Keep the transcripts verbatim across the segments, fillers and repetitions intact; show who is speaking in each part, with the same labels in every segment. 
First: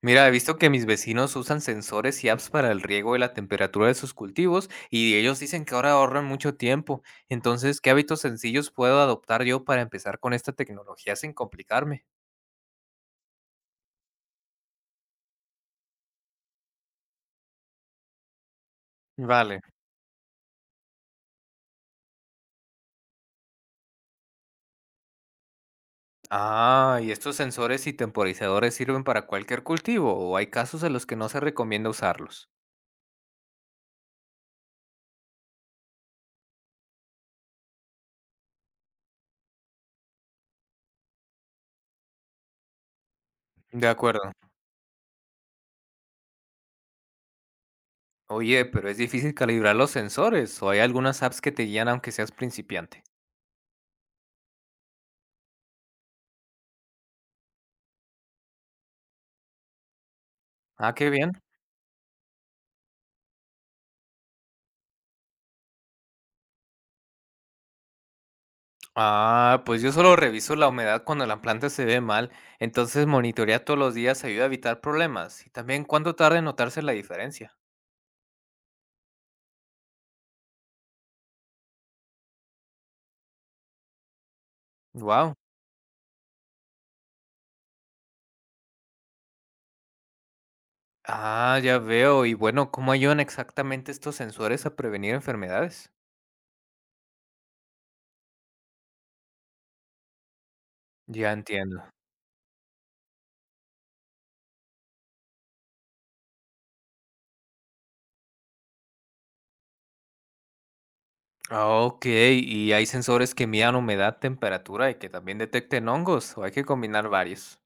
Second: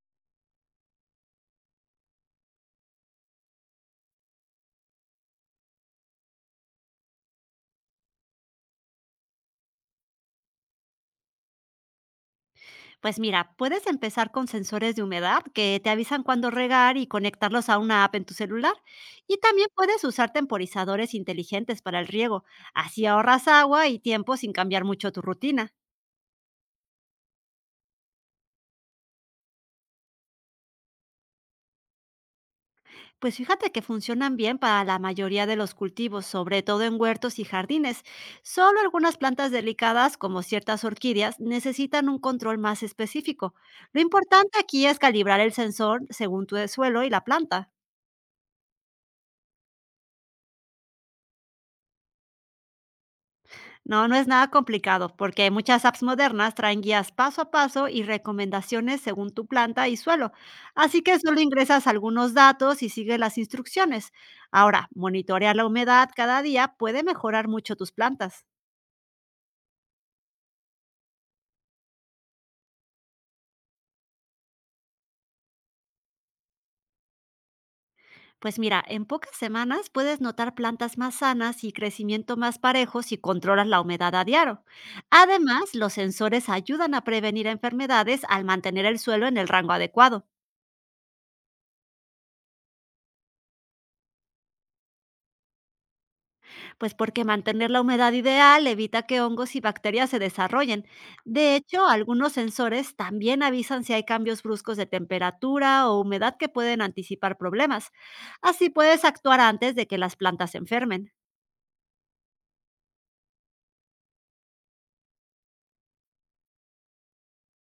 Speaker 1: Mira, he visto que mis vecinos usan sensores y apps para el riego y la temperatura de sus cultivos y ellos dicen que ahora ahorran mucho tiempo. Entonces, ¿qué hábitos sencillos puedo adoptar yo para empezar con esta tecnología sin complicarme?
Speaker 2: Pues mira, puedes empezar con sensores de humedad que te avisan cuándo regar y conectarlos a una app en tu celular. Y
Speaker 1: Vale.
Speaker 2: también puedes usar temporizadores inteligentes para el riego. Así ahorras agua y tiempo sin cambiar mucho tu rutina.
Speaker 1: Ah, ¿y estos sensores y temporizadores sirven para cualquier cultivo o hay casos en los que no se recomienda usarlos?
Speaker 2: Pues fíjate que funcionan bien para la mayoría de los cultivos, sobre todo en huertos y jardines. Solo algunas plantas delicadas, como ciertas orquídeas, necesitan un control más específico.
Speaker 1: De
Speaker 2: Lo
Speaker 1: acuerdo.
Speaker 2: importante aquí es calibrar el sensor según tu suelo y la planta.
Speaker 1: Oye, pero es difícil calibrar los sensores o hay algunas apps que te guían aunque seas principiante.
Speaker 2: No, no es nada complicado, porque muchas apps modernas traen guías paso a paso y recomendaciones según tu planta y suelo.
Speaker 1: Ah,
Speaker 2: Así
Speaker 1: qué
Speaker 2: que
Speaker 1: bien.
Speaker 2: solo ingresas algunos datos y sigues las instrucciones. Ahora, monitorear la humedad cada día puede mejorar mucho tus plantas.
Speaker 1: Ah, pues yo solo reviso la humedad cuando la planta se ve mal, entonces monitorear todos los días ayuda a evitar problemas. Y también cuánto tarda en notarse la diferencia.
Speaker 2: Pues mira, en pocas semanas puedes notar plantas más sanas y crecimiento más parejo si controlas la humedad a diario.
Speaker 1: Wow.
Speaker 2: Además, los sensores ayudan a prevenir enfermedades al mantener el suelo en el rango adecuado.
Speaker 1: Ah, ya veo. Y bueno, ¿cómo ayudan exactamente estos sensores a prevenir enfermedades?
Speaker 2: Pues porque mantener la humedad ideal evita que hongos y bacterias se desarrollen.
Speaker 1: Ya
Speaker 2: De
Speaker 1: entiendo.
Speaker 2: hecho, algunos sensores también avisan si hay cambios bruscos de temperatura o humedad que pueden anticipar problemas. Así puedes actuar antes de que las plantas se enfermen.
Speaker 1: Ah, ok, ¿y hay sensores que midan humedad, temperatura y que también detecten hongos? ¿O hay que combinar varios?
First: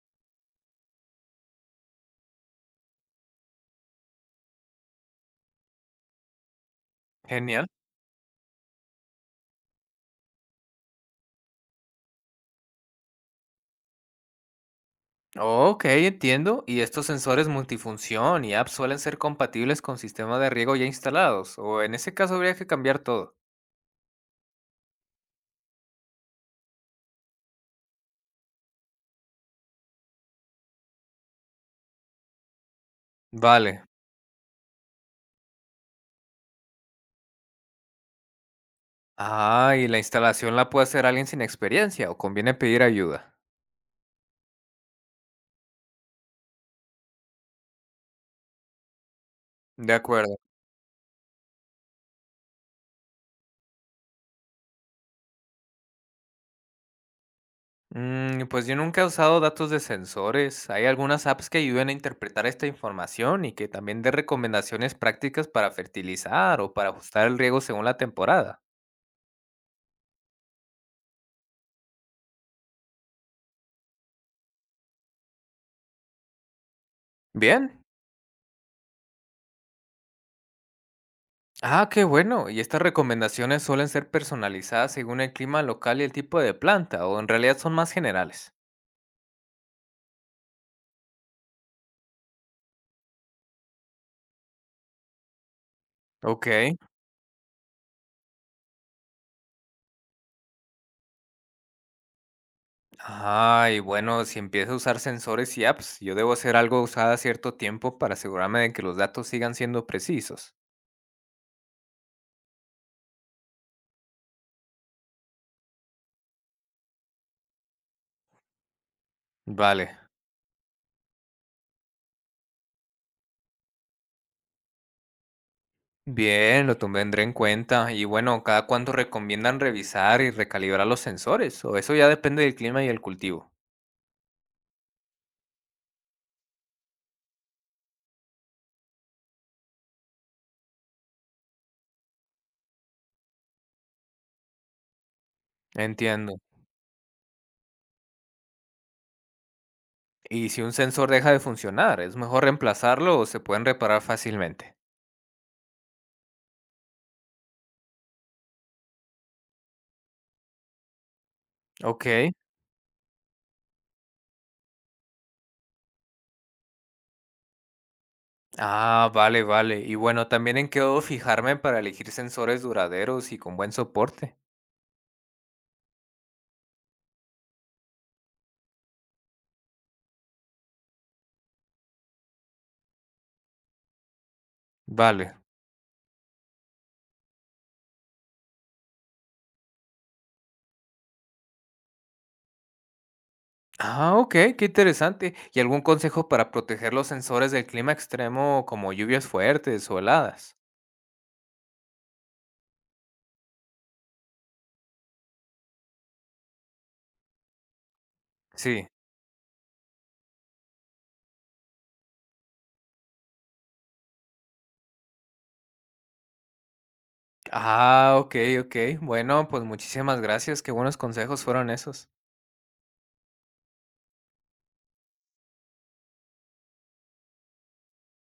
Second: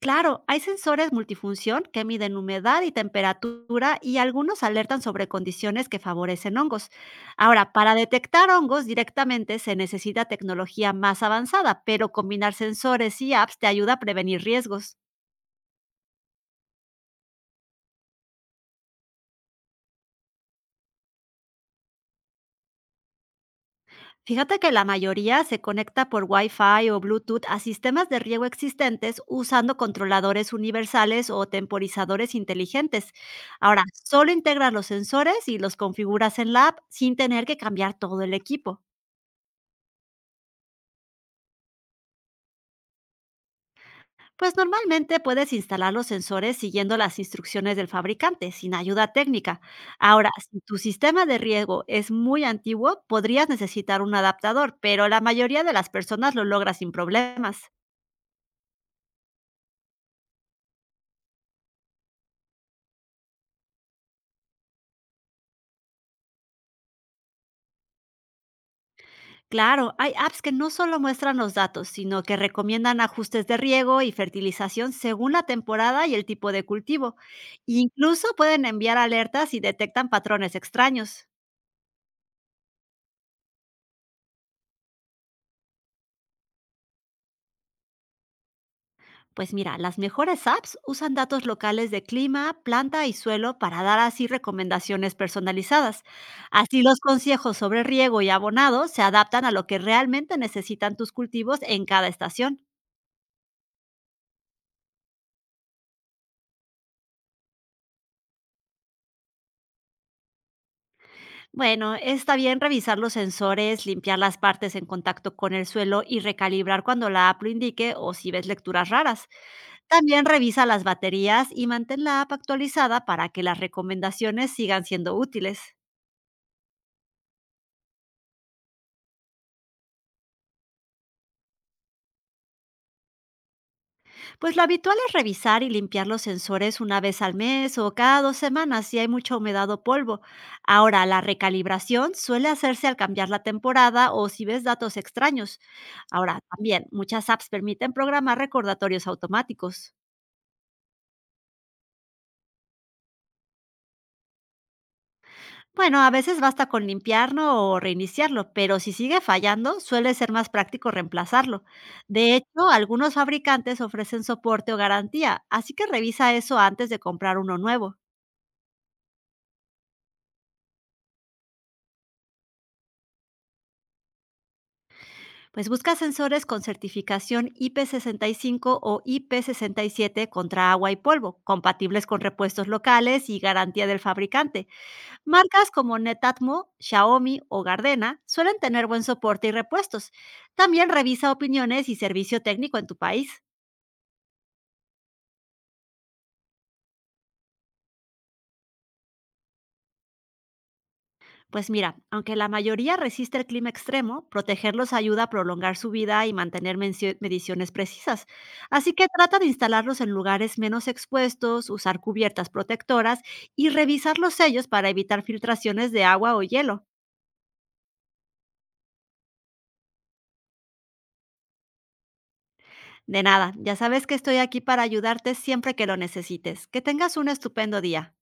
Speaker 2: Claro, hay sensores multifunción que miden humedad y temperatura y algunos alertan sobre condiciones que favorecen hongos.
Speaker 1: Genial.
Speaker 2: Ahora, para detectar hongos directamente se necesita tecnología más avanzada, pero combinar sensores y apps te ayuda a prevenir riesgos.
Speaker 1: Ok, entiendo. ¿Y estos sensores multifunción y apps suelen ser compatibles con sistemas de riego ya instalados? ¿O en ese caso habría que cambiar todo?
Speaker 2: Fíjate que la mayoría se conecta por Wi-Fi o Bluetooth a sistemas de riego existentes usando controladores universales o temporizadores inteligentes. Ahora,
Speaker 1: Vale.
Speaker 2: solo integras los sensores y los configuras en la app sin tener que cambiar todo el equipo.
Speaker 1: Ah, ¿y la instalación la puede hacer alguien sin experiencia o conviene pedir ayuda?
Speaker 2: Pues normalmente puedes instalar los sensores siguiendo las instrucciones del fabricante, sin ayuda técnica.
Speaker 1: De
Speaker 2: Ahora,
Speaker 1: acuerdo.
Speaker 2: si tu sistema de riego es muy antiguo, podrías necesitar un adaptador, pero la mayoría de las personas lo logra sin problemas.
Speaker 1: Mm, pues yo nunca he usado datos de sensores. Hay algunas apps que ayudan a interpretar esta información y que también den recomendaciones prácticas para fertilizar o para ajustar el riego según la temporada.
Speaker 2: Claro, hay apps que no solo muestran los datos, sino que recomiendan ajustes de riego y fertilización según la temporada y el tipo de cultivo.
Speaker 1: Bien,
Speaker 2: Incluso pueden enviar alertas si detectan patrones extraños.
Speaker 1: ah, qué bueno. ¿Y estas recomendaciones suelen ser personalizadas según el clima local y el tipo de planta, o en realidad son más generales?
Speaker 2: Pues mira, las mejores apps usan datos locales de clima, planta y suelo para dar así recomendaciones personalizadas.
Speaker 1: Ok.
Speaker 2: Así los consejos sobre riego y abonado se adaptan a lo que realmente necesitan tus cultivos en cada estación.
Speaker 1: Ah, y bueno, si empiezo a usar sensores y apps, yo debo hacer algo usada a cierto tiempo para asegurarme de que los datos sigan siendo precisos.
Speaker 2: Bueno, está bien revisar los sensores, limpiar las partes en contacto con el suelo y recalibrar cuando la app lo indique o si ves lecturas raras.
Speaker 1: Vale.
Speaker 2: También revisa las baterías y mantén la app actualizada para que las recomendaciones sigan siendo útiles.
Speaker 1: Bien, lo tendré en cuenta. Y bueno, ¿cada cuánto recomiendan revisar y recalibrar los sensores? O eso ya depende del clima y el cultivo.
Speaker 2: Pues lo habitual es revisar y limpiar los sensores una vez al mes o cada dos semanas si hay mucha humedad o polvo. Ahora, la recalibración suele hacerse al cambiar la temporada o si ves datos extraños.
Speaker 1: Entiendo.
Speaker 2: Ahora, también muchas apps permiten programar recordatorios automáticos.
Speaker 1: ¿Y si un sensor deja de funcionar, es mejor reemplazarlo o se pueden reparar fácilmente?
Speaker 2: Bueno, a veces basta con limpiarlo o reiniciarlo, pero si sigue fallando, suele ser más práctico reemplazarlo.
Speaker 1: Okey.
Speaker 2: De hecho, algunos fabricantes ofrecen soporte o garantía, así que revisa eso antes de comprar uno nuevo.
Speaker 1: Ah, vale, vale. Y bueno, también en qué debo fijarme para elegir sensores duraderos y con buen soporte.
Speaker 2: Pues busca sensores con certificación I P cinco o I P siete contra agua y polvo, compatibles con repuestos locales y garantía del fabricante.
Speaker 1: Vale.
Speaker 2: Marcas como Netatmo, Xiaomi o Gardena suelen tener buen soporte y repuestos. También revisa opiniones y servicio técnico en tu país.
Speaker 1: Ah, okey, qué interesante. ¿Y algún consejo para proteger los sensores del clima extremo como lluvias fuertes o heladas?
Speaker 2: Pues mira, aunque la mayoría resiste el clima extremo, protegerlos ayuda a prolongar su vida y mantener mencio- mediciones precisas.
Speaker 1: Sí.
Speaker 2: Así que trata de instalarlos en lugares menos expuestos, usar cubiertas protectoras y revisar los sellos para evitar filtraciones de agua o hielo.
Speaker 1: Ah, okey, okey. Bueno, pues muchísimas gracias. Qué buenos consejos fueron esos.
Speaker 2: De nada, ya sabes que estoy aquí para ayudarte siempre que lo necesites. Que tengas un estupendo día.